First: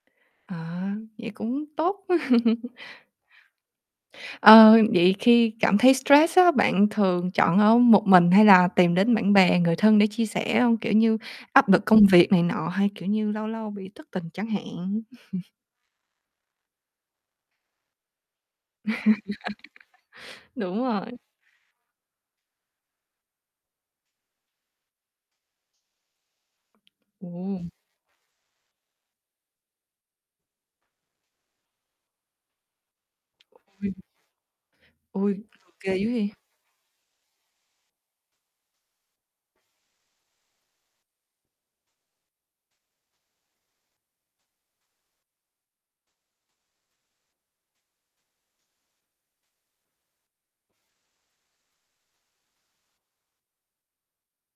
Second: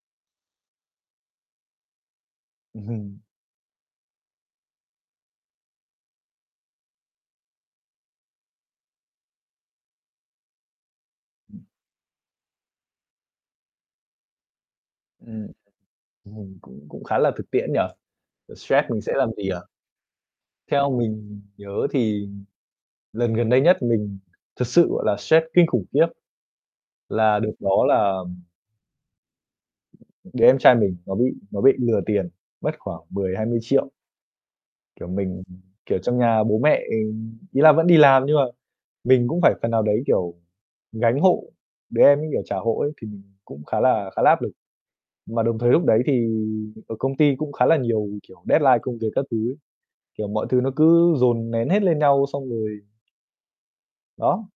À, vậy cũng tốt. Ừm hừm. Ờ, vậy khi cảm thấy stress á, bạn thường chọn ở một mình hay là tìm đến bạn bè, người thân để chia sẻ hông? Kiểu như, Ừm. áp lực công việc này nọ hay, kiểu như, lâu lâu bị thất tình chẳng hạn. Ừm, ừm, cũng cũng khá là thực tiễn nhỉ? Vậy stress mình sẽ làm gì à? Đúng Theo rồi. mình nhớ thì lần gần đây nhất mình thực sự gọi là stress kinh khủng khiếp. Là đợt [unintelligible] đó là, ừm đứa em trai mình nó bị nó bị lừa tiền, mất khoảng 10.000.000-20.000.000. [unintelligible] Kiểu, Ui, mình, kiểu, ghê dữ trong vậy? nhà bố mẹ, ừm, ý là vẫn đi làm nhưng mà mình cũng phải phần nào đấy, kiểu, gánh hộ, đứa em ấy, kiểu, trả hộ ấy thì mình cũng khá là khá là áp lực. Mà đồng thời lúc đấy thì ở công ty cũng khá là nhiều, kiểu, deadline công việc các thứ ấy, kiểu, mọi thứ nó cứ dồn nén hết lên nhau xong rồi Đó.